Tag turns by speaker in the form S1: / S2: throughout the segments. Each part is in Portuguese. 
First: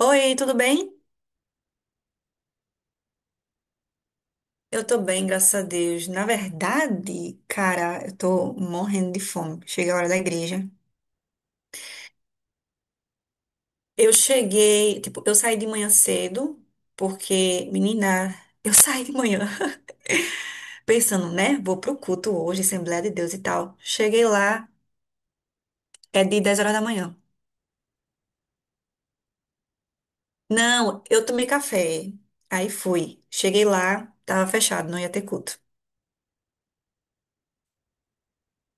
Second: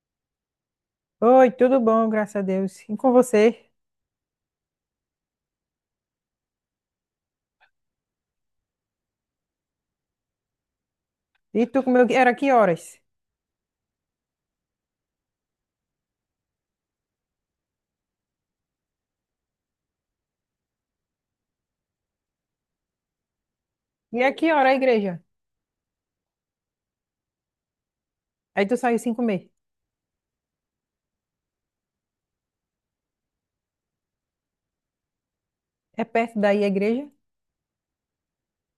S1: Oi, tudo bem?
S2: Oi, tudo bom, graças a Deus. E com você?
S1: Eu tô bem, graças a Deus. Na verdade, cara, eu tô morrendo de fome. Chega a hora da igreja.
S2: E tu comeu? Era que horas?
S1: Tipo, eu saí de manhã cedo, porque, menina, eu saí de manhã pensando, né? Vou pro culto hoje, Assembleia de Deus e tal.
S2: E
S1: Cheguei
S2: é que
S1: lá.
S2: hora a igreja?
S1: É de 10 horas da manhã.
S2: Aí tu saiu sem comer.
S1: Não, eu tomei café. Aí fui. Cheguei lá, tava fechado, não ia ter culto.
S2: É perto daí a igreja?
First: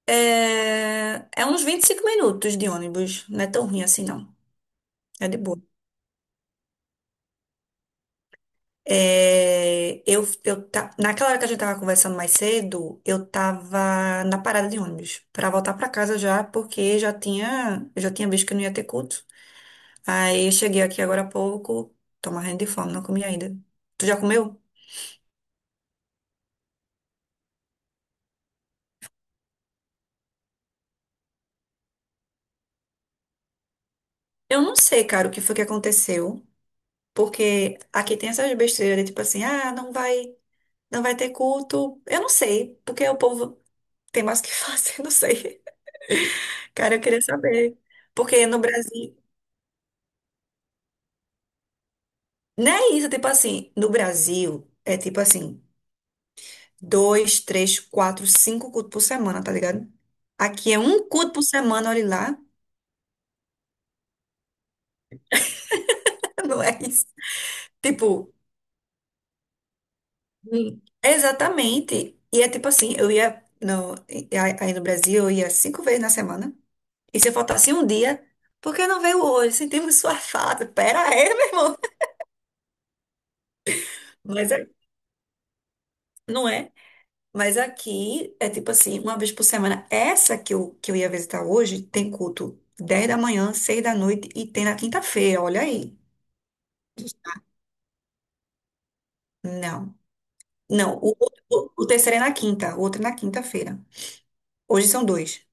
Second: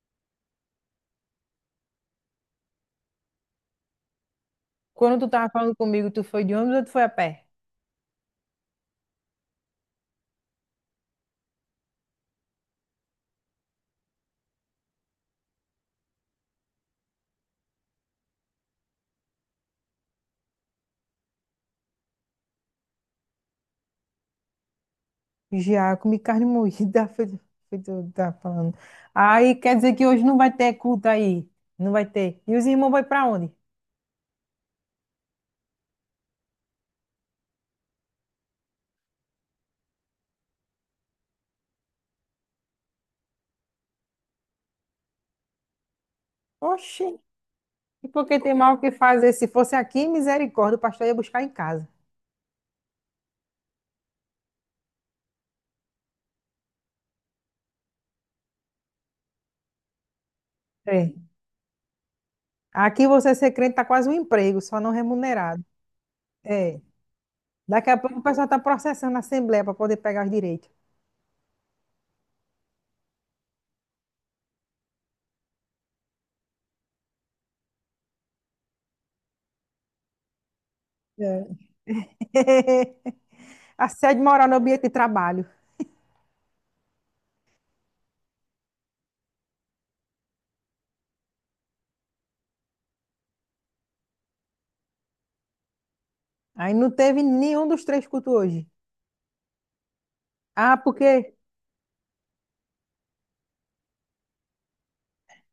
S1: É uns 25 minutos de ônibus, não é tão ruim assim, não.
S2: Quando tu
S1: É de
S2: tava
S1: boa.
S2: falando comigo, tu foi de ônibus ou tu foi a pé?
S1: Naquela hora que a gente tava conversando mais cedo, eu tava na parada de ônibus pra voltar pra casa já, porque eu já tinha visto que eu não ia ter culto. Aí eu cheguei aqui agora há pouco, tô morrendo de fome, não comi ainda. Tu já comeu?
S2: Já, eu comi carne moída, foi, foi tu tá falando. Aí quer dizer que hoje não vai ter culto aí. Não vai ter. E os irmãos vão pra onde?
S1: Eu não sei, cara, o que foi que aconteceu, porque aqui tem essas besteiras, tipo assim, ah, não vai ter culto. Eu não sei, porque o povo tem mais o que fazer, não sei. Cara, eu
S2: Oxi,
S1: queria saber.
S2: e por que
S1: Porque
S2: tem
S1: no
S2: mal o que
S1: Brasil
S2: fazer? Se fosse aqui, misericórdia, o pastor ia buscar em casa.
S1: Não é isso, tipo assim, no Brasil, é tipo assim, dois, três, quatro, cinco cultos por semana, tá ligado? Aqui é um
S2: É.
S1: culto por semana, olha lá.
S2: Aqui você ser crente tá quase um emprego, só não remunerado.
S1: Não é
S2: É.
S1: isso.
S2: Daqui a pouco o
S1: Tipo.
S2: pessoal está processando a Assembleia para poder pegar os direitos.
S1: Exatamente. E é tipo assim, eu ia no, e- aí no Brasil, eu ia 5 vezes na semana. E se eu faltasse um dia, por que não veio hoje? Sentimos sua falta. Pera aí,
S2: É.
S1: meu irmão.
S2: Assédio moral
S1: Mas
S2: no
S1: é-
S2: ambiente de trabalho.
S1: não é. Mas aqui é tipo assim, uma vez por semana. Essa que eu ia visitar hoje tem culto 10 da manhã, 6 da noite e tem na quinta-feira, olha aí.
S2: Aí não teve nenhum dos três cultos hoje.
S1: Não.
S2: Ah,
S1: Não, o,
S2: porque
S1: o, o terceiro é na quinta, o outro é na quinta-feira. Hoje são dois.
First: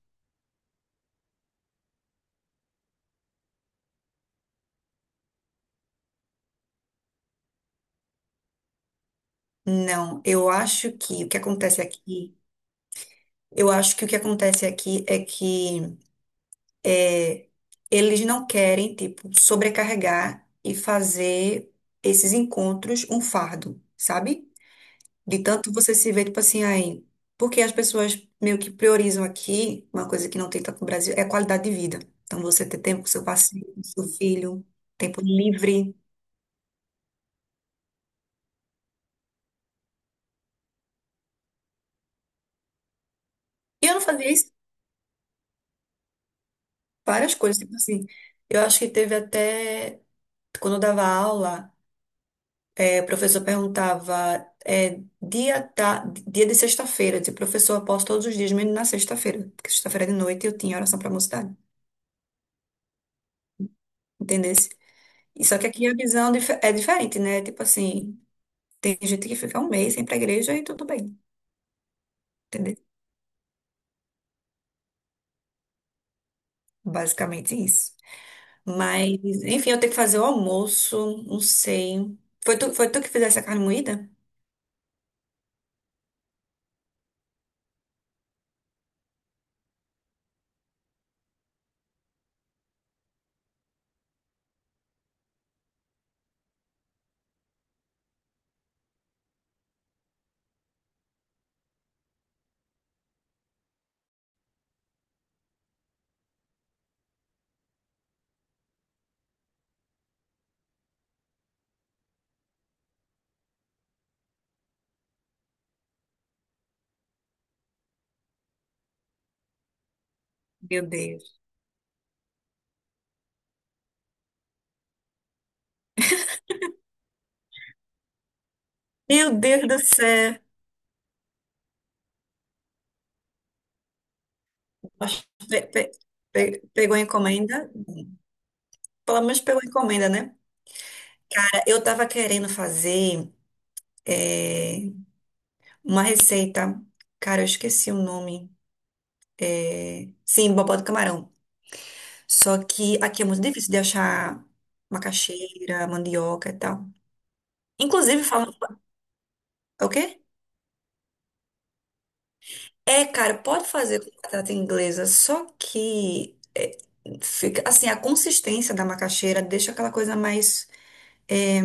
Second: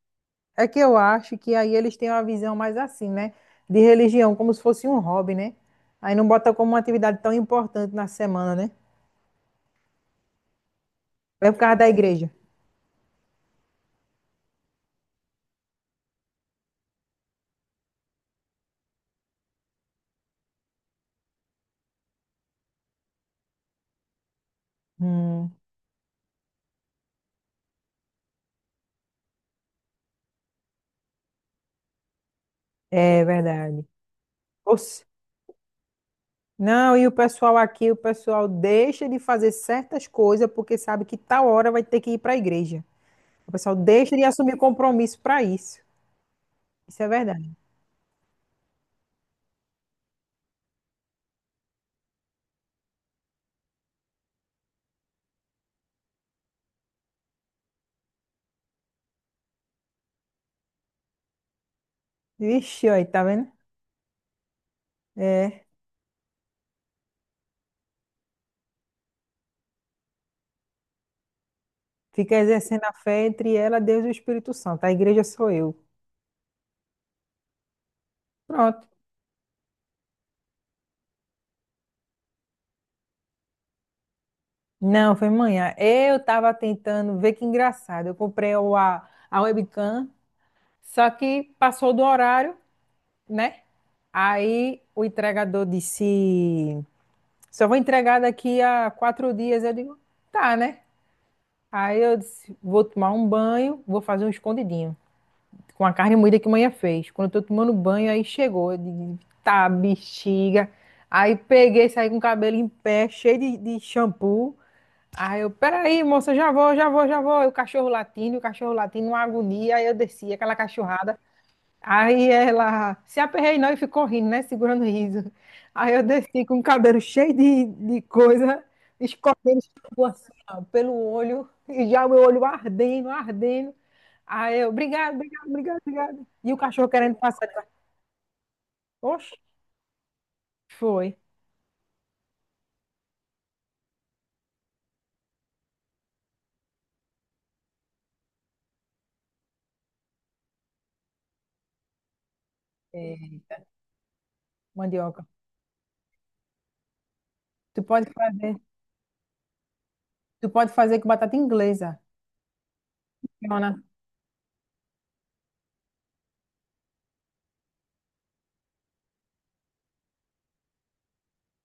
S2: é que eu acho que aí eles têm uma visão mais assim, né? De religião, como se fosse um hobby, né? Aí não bota como uma atividade tão importante na semana, né?
S1: Não, eu acho que o que
S2: É por causa
S1: acontece
S2: da igreja.
S1: aqui, eu acho que o que acontece aqui é que eles não querem, tipo, sobrecarregar e fazer esses encontros um fardo, sabe? De
S2: Hum,
S1: tanto você se vê, tipo assim, aí. Porque as pessoas meio que priorizam aqui, uma coisa que não tem tanto no Brasil, é a qualidade de vida. Então, você ter tempo com
S2: é
S1: seu parceiro, com
S2: verdade.
S1: seu filho,
S2: Ou se-
S1: tempo livre.
S2: Não, e o pessoal aqui, o pessoal deixa de fazer certas coisas porque sabe que tal hora vai ter que ir para a igreja. O pessoal
S1: E eu não
S2: deixa de
S1: fazia isso,
S2: assumir compromisso para isso. Isso é
S1: várias
S2: verdade.
S1: coisas, tipo assim. Eu acho que teve até. Quando eu dava aula, o professor perguntava, dia de sexta-feira. Eu dizia, professor, eu posso todos os dias, menos na sexta-feira. Porque sexta-feira de noite eu tinha oração pra mocidade.
S2: Vixe, aí, tá vendo?
S1: Entendesse? E só
S2: É,
S1: que aqui a visão é diferente, né? Tipo assim. Tem gente que fica um mês sem ir pra igreja e tudo bem,
S2: fica
S1: entendeu?
S2: exercendo a fé entre ela, Deus e o Espírito Santo. A igreja sou eu.
S1: Basicamente isso.
S2: Pronto.
S1: Mas, enfim, eu tenho que fazer o almoço, não sei. Foi tu que fizesse a carne moída?
S2: Não, foi manhã. Eu estava tentando ver que engraçado. Eu comprei a webcam, só que passou do horário, né? Aí o entregador disse: só vou entregar daqui a quatro dias. Eu digo: tá, né? Aí eu disse: vou tomar um banho, vou fazer um escondidinho. Com a carne moída que a manhã fez. Quando eu tô tomando banho, aí chegou. Eu digo, tá, bexiga. Aí peguei, saí com o cabelo em pé, cheio de shampoo. Aí eu, peraí, moça, já vou, já vou, já vou. E o cachorro latindo, uma agonia. Aí eu desci, aquela
S1: Meu
S2: cachorrada.
S1: Deus.
S2: Aí ela se aperreinou e ficou rindo, né? Segurando o riso. Aí eu desci com o cabelo cheio de coisa,
S1: Meu
S2: escorrendo
S1: Deus do
S2: shampoo assim,
S1: céu.
S2: ó, pelo olho, e já o meu olho ardendo, ardendo. Aí eu, obrigado, obrigado,
S1: Pe-
S2: obrigado,
S1: pe-
S2: obrigado. E o
S1: pe-
S2: cachorro
S1: pegou a
S2: querendo passar. Ele
S1: encomenda? Pelo
S2: Oxe,
S1: menos pegou a encomenda, né?
S2: foi.
S1: É, eu tava querendo fazer é, uma receita. Cara, eu esqueci o nome. É, sim, bobó do camarão. Só que aqui é
S2: É,
S1: muito difícil de achar
S2: mandioca.
S1: macaxeira, mandioca e tal.
S2: Tu pode
S1: Inclusive, falam.
S2: fazer,
S1: É, o quê?
S2: tu pode fazer com batata inglesa.
S1: É, cara, pode
S2: Fica
S1: fazer com batata inglesa, só que fica assim, a consistência da macaxeira deixa aquela coisa mais é,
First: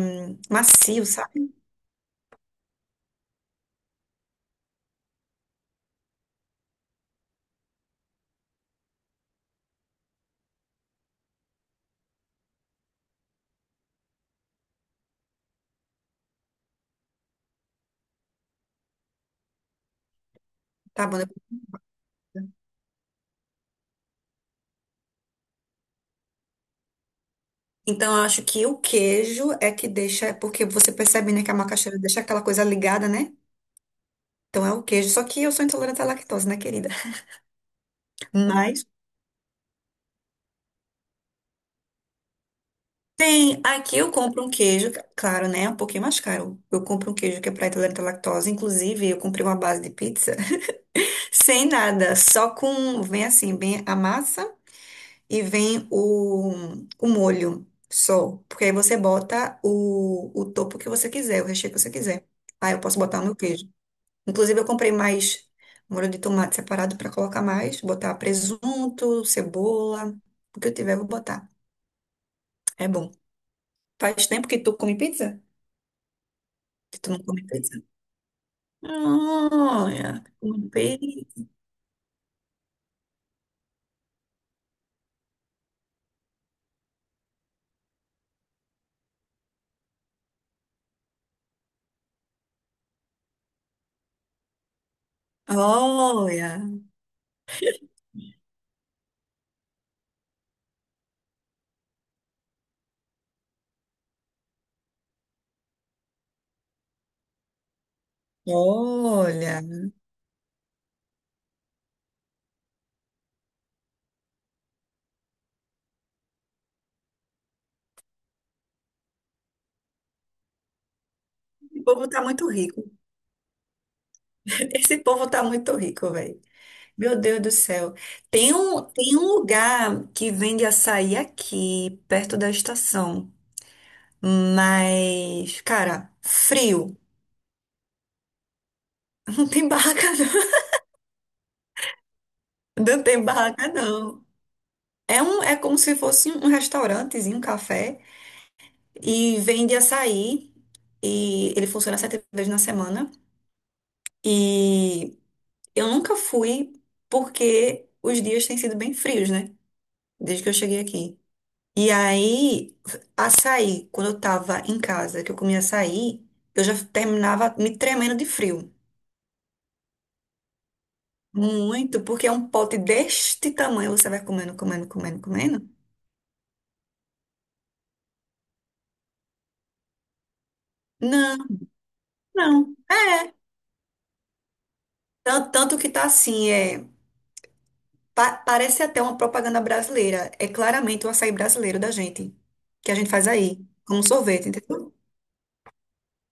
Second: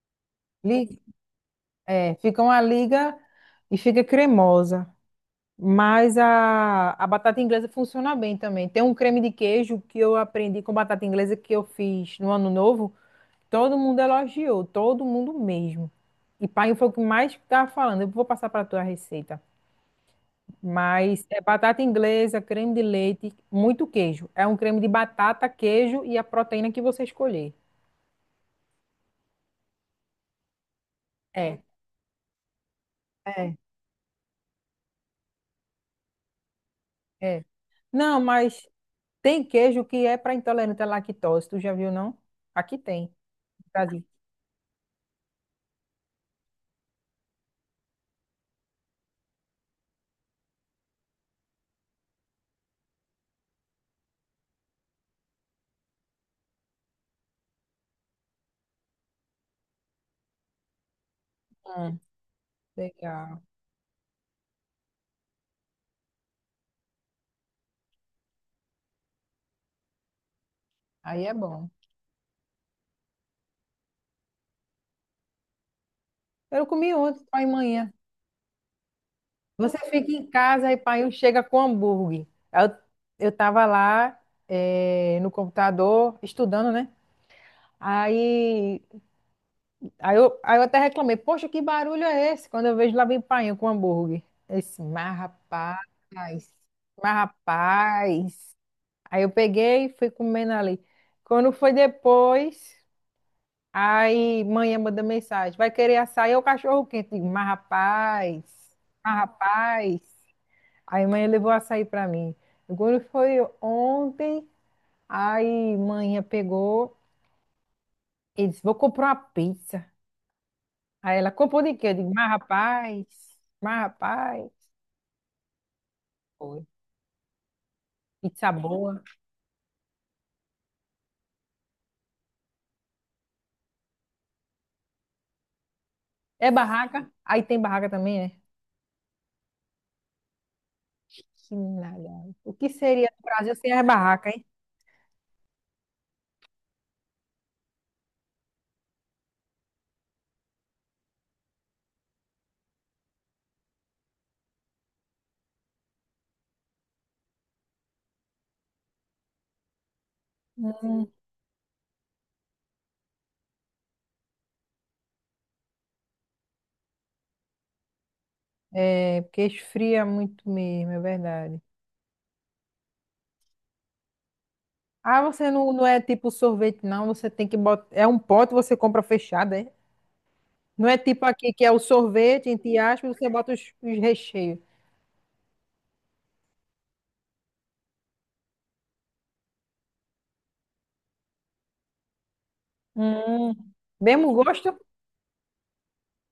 S2: li-
S1: macio, sabe?
S2: é, fica uma liga e fica cremosa. Mas a batata inglesa funciona bem também. Tem um creme de queijo que eu aprendi com batata inglesa que eu fiz no ano novo. Todo mundo elogiou, todo mundo mesmo. E pai foi o que mais estava falando. Eu vou passar para tua receita.
S1: Tá bom,
S2: Mas
S1: né?
S2: é batata inglesa, creme de leite, muito queijo. É um creme de batata, queijo e a proteína que você escolher.
S1: Então, eu acho que o queijo é que deixa, porque você percebe, né, que a
S2: É,
S1: macaxeira deixa aquela coisa ligada, né?
S2: é,
S1: Então é o queijo, só que eu sou intolerante à lactose, né, querida?
S2: é. Não, mas
S1: Mas
S2: tem queijo que é para intolerante à lactose. Tu já viu, não? Aqui tem,
S1: tem,
S2: no
S1: aqui
S2: Brasil.
S1: eu compro um queijo, claro, né, um pouquinho mais caro. Eu compro um queijo que é para intolerante à lactose, inclusive eu comprei uma base de pizza sem nada, só com, vem assim, vem a massa e vem o molho só. Porque aí você bota o topo que você quiser, o recheio que você
S2: Hum,
S1: quiser. Aí eu posso botar o meu
S2: legal.
S1: queijo. Inclusive eu comprei mais molho de tomate separado para colocar mais, botar presunto, cebola, o que eu tiver eu vou
S2: Aí é
S1: botar.
S2: bom.
S1: É bom. Faz tempo que tu come pizza?
S2: Eu comi
S1: Que tu não
S2: ontem, pai
S1: come
S2: e
S1: pizza?
S2: manhã. Você fica
S1: Olha,
S2: em
S1: come
S2: casa e pai chega
S1: pizza.
S2: com hambúrguer. Eu, eu tava lá no computador estudando, né? Aí, aí eu até reclamei, poxa, que barulho é esse? Quando eu vejo lá vem painho com hambúrguer. Eu disse, mas rapaz,
S1: Olha,
S2: mas rapaz. Aí eu peguei e fui comendo ali. Quando foi depois. Aí, manhã manda mensagem, vai querer açaí ou cachorro quente? Digo, mas rapaz, mas
S1: olha.
S2: rapaz. Aí, manhã levou açaí para mim. Agora foi ontem, aí, manhã pegou e disse, vou comprar uma pizza. Aí ela, comprou de
S1: O
S2: quê? Eu
S1: povo
S2: digo,
S1: tá
S2: mas
S1: muito rico.
S2: rapaz, mas rapaz.
S1: Esse povo tá muito rico, velho.
S2: Foi.
S1: Meu Deus do céu.
S2: Pizza
S1: Tem um,
S2: boa.
S1: tem um lugar que vende açaí aqui, perto da estação. Mas, cara,
S2: É
S1: frio.
S2: barraca? Aí tem barraca também, é?
S1: Não tem barraca, não.
S2: Que nada. O que
S1: Não
S2: seria o
S1: tem
S2: Brasil
S1: barraca,
S2: sem as
S1: não.
S2: barracas, hein?
S1: É como se fosse um restaurantezinho, um café. E vende açaí. E ele funciona 7 vezes na semana. E eu nunca fui porque os dias têm sido bem frios, né? Desde que eu cheguei aqui. E aí, açaí, quando eu tava em casa, que eu comia açaí, eu já terminava me tremendo de frio.
S2: É, porque esfria muito mesmo, é verdade.
S1: Muito, porque é um pote deste tamanho, você vai comendo, comendo,
S2: Ah,
S1: comendo,
S2: você
S1: comendo.
S2: não, não é tipo sorvete, não. Você tem que botar. É um pote, você compra fechado, é? Não é tipo
S1: Não,
S2: aqui que é o sorvete,
S1: não.
S2: entre aspas, você
S1: É.
S2: bota os recheios.
S1: Tanto, tanto que tá assim, parece até uma propaganda brasileira. É claramente o açaí brasileiro da gente, que a gente faz
S2: Hum.
S1: aí, como
S2: Mesmo
S1: sorvete,
S2: gosto?
S1: entendeu?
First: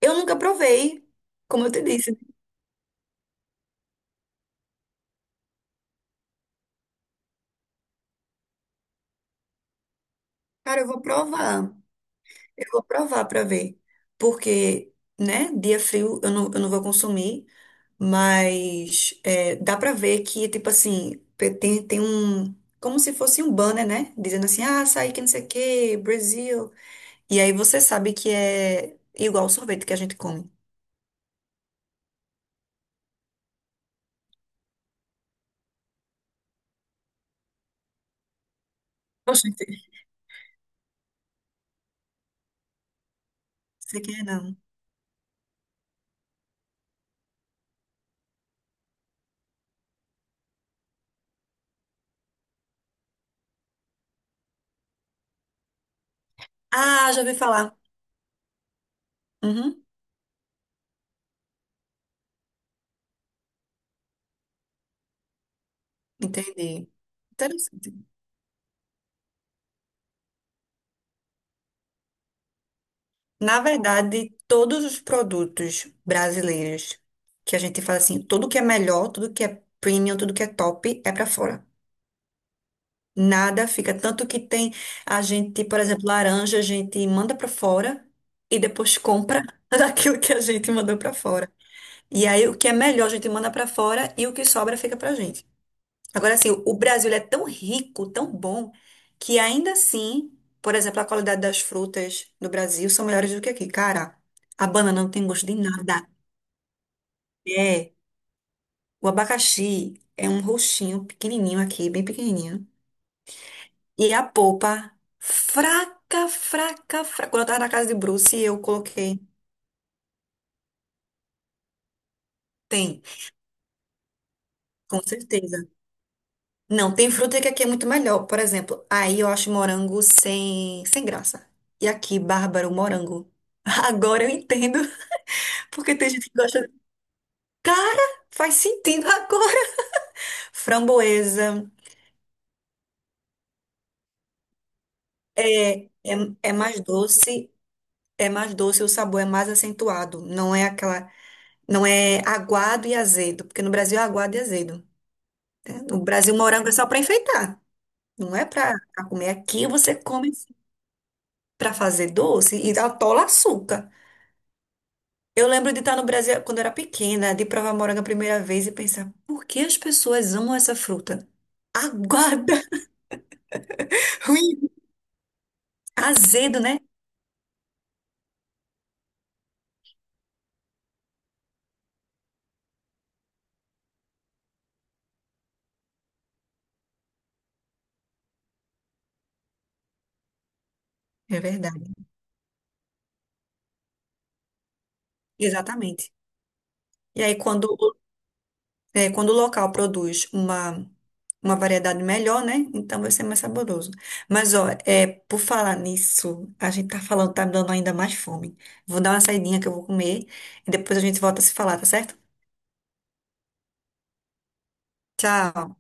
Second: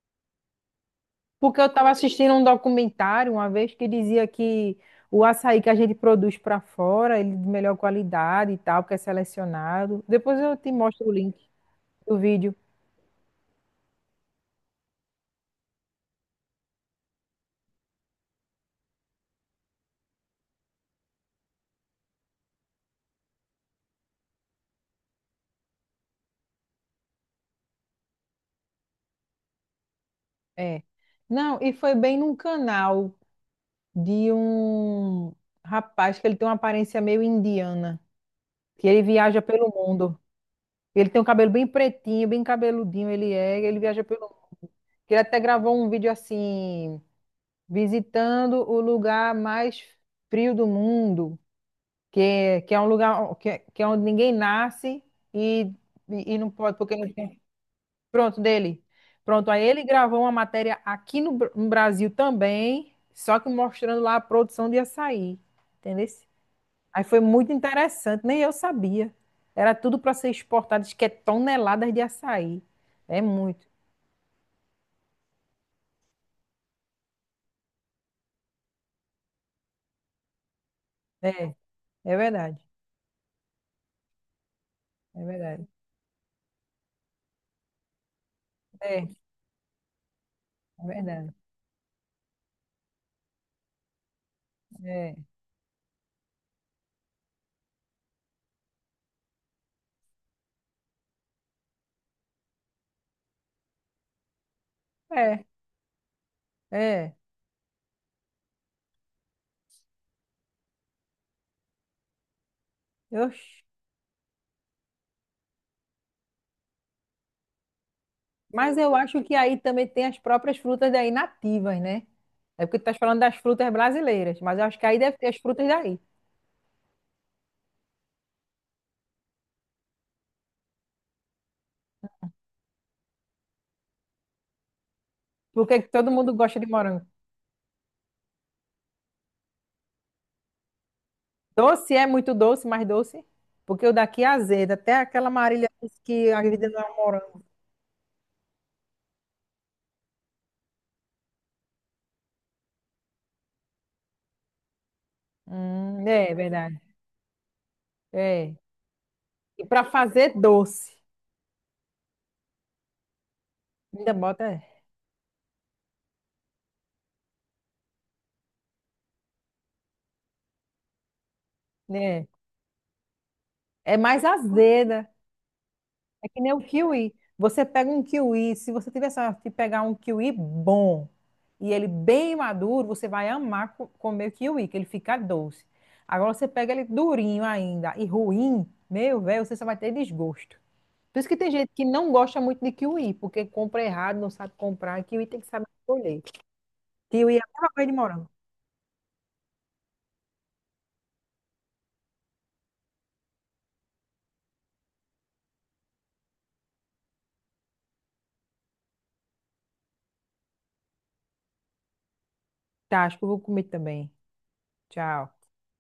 S1: Eu nunca provei,
S2: Porque eu
S1: como eu te
S2: estava
S1: disse.
S2: assistindo um documentário uma vez que dizia que o açaí que a gente produz para fora, ele é de melhor qualidade e tal, porque é selecionado. Depois eu te
S1: Cara, eu vou
S2: mostro o link
S1: provar.
S2: do vídeo.
S1: Eu vou provar para ver. Porque, né, dia frio eu não vou consumir, mas dá para ver que, tipo assim, tem um. Como se fosse um banner, né? Dizendo assim, ah, açaí que não sei o quê, Brasil. E aí você sabe que é igual o sorvete que a gente come.
S2: É. Não, e foi bem num canal de um rapaz que ele tem uma aparência meio indiana. Que ele viaja
S1: Oxente.
S2: pelo mundo. Ele tem um cabelo bem pretinho, bem cabeludinho ele é, ele
S1: Você
S2: viaja pelo
S1: quer, não?
S2: mundo. Que Ele até gravou um vídeo assim, visitando o lugar mais frio do mundo, que é um lugar que é onde ninguém nasce e, e não pode, porque
S1: Ah,
S2: não
S1: já ouvi
S2: tem.
S1: falar.
S2: Pronto, dele. Pronto, aí ele
S1: Uhum,
S2: gravou uma matéria aqui no, no Brasil também, só que mostrando lá a produção de açaí. Entendeu?
S1: entendi.
S2: Aí foi muito
S1: Interessante.
S2: interessante, nem eu sabia. Era tudo para ser exportado, diz que é toneladas de açaí. É
S1: Na
S2: muito.
S1: verdade, todos os produtos brasileiros que a gente fala assim, tudo que é melhor, tudo que é premium, tudo que é top é para
S2: É,
S1: fora.
S2: é verdade.
S1: Nada fica. Tanto que tem a
S2: É
S1: gente,
S2: verdade.
S1: por exemplo, laranja, a gente manda para fora e depois
S2: É, é
S1: compra daquilo que a gente mandou para
S2: verdade.
S1: fora. E aí o que é melhor a gente manda para fora e o que sobra fica pra
S2: É,
S1: gente. Agora, assim, o Brasil ele é tão rico, tão bom, que ainda assim, por exemplo, a qualidade das frutas no Brasil são melhores do que aqui. Cara, a banana não tem
S2: é,
S1: gosto de nada.
S2: é.
S1: É, o abacaxi é um roxinho pequenininho aqui, bem pequenininho.
S2: Oxi.
S1: E a polpa, fraca, fraca, fraca. Quando eu tava na casa de Bruce, eu
S2: Mas eu
S1: coloquei.
S2: acho que aí também tem as próprias frutas daí nativas, né? É porque tu estás
S1: Tem,
S2: falando das frutas brasileiras, mas eu acho que aí
S1: com
S2: deve ter as
S1: certeza.
S2: frutas daí.
S1: Não, tem fruta que aqui é muito melhor. Por exemplo, aí eu acho morango sem graça. E aqui, bárbaro, morango. Agora eu entendo,
S2: Porque
S1: porque tem
S2: todo
S1: gente
S2: mundo
S1: que
S2: gosta de
S1: gosta.
S2: morango.
S1: Cara, faz sentido agora. Framboesa
S2: Doce é muito doce, mais doce. Porque o daqui é azedo, até aquela Marília
S1: é, é,
S2: disse que a
S1: é
S2: vida
S1: mais
S2: não é um morango.
S1: doce, é mais doce, o sabor é mais acentuado. Não é aquela. Não é aguado e azedo, porque no Brasil é aguado e azedo, né? No
S2: É
S1: Brasil, morango é
S2: verdade.
S1: só para enfeitar, não é
S2: É.
S1: para comer.
S2: E
S1: Aqui
S2: para
S1: você come
S2: fazer doce,
S1: para fazer doce e atola açúcar.
S2: ainda bota,
S1: Eu lembro de estar no Brasil quando eu era pequena, de provar morango a primeira vez e pensar, por que as pessoas amam essa fruta?
S2: né?
S1: Aguarda,
S2: É mais
S1: ruim,
S2: azeda. É que nem o
S1: azedo, né?
S2: kiwi. Você pega um kiwi, se você tiver sorte de pegar um kiwi bom e ele bem maduro, você vai amar comer o kiwi, que ele fica doce. Agora você pega ele durinho ainda e ruim, meu velho, você só vai ter desgosto. Por isso que
S1: É
S2: tem gente que
S1: verdade.
S2: não gosta muito de kiwi, porque compra errado, não sabe comprar. Kiwi tem que saber
S1: Exatamente.
S2: escolher.
S1: E aí,
S2: Kiwi é a
S1: quando,
S2: mesma coisa de
S1: o-
S2: morango.
S1: é, quando o local produz uma variedade melhor, né? Então vai ser mais saboroso. Mas, ó, por falar nisso, a gente tá falando, tá me dando ainda mais fome. Vou dar uma saidinha que eu vou comer e depois a gente volta a se falar, tá certo?
S2: Tá, acho que eu vou comer também. Tchau.
S1: Tchau.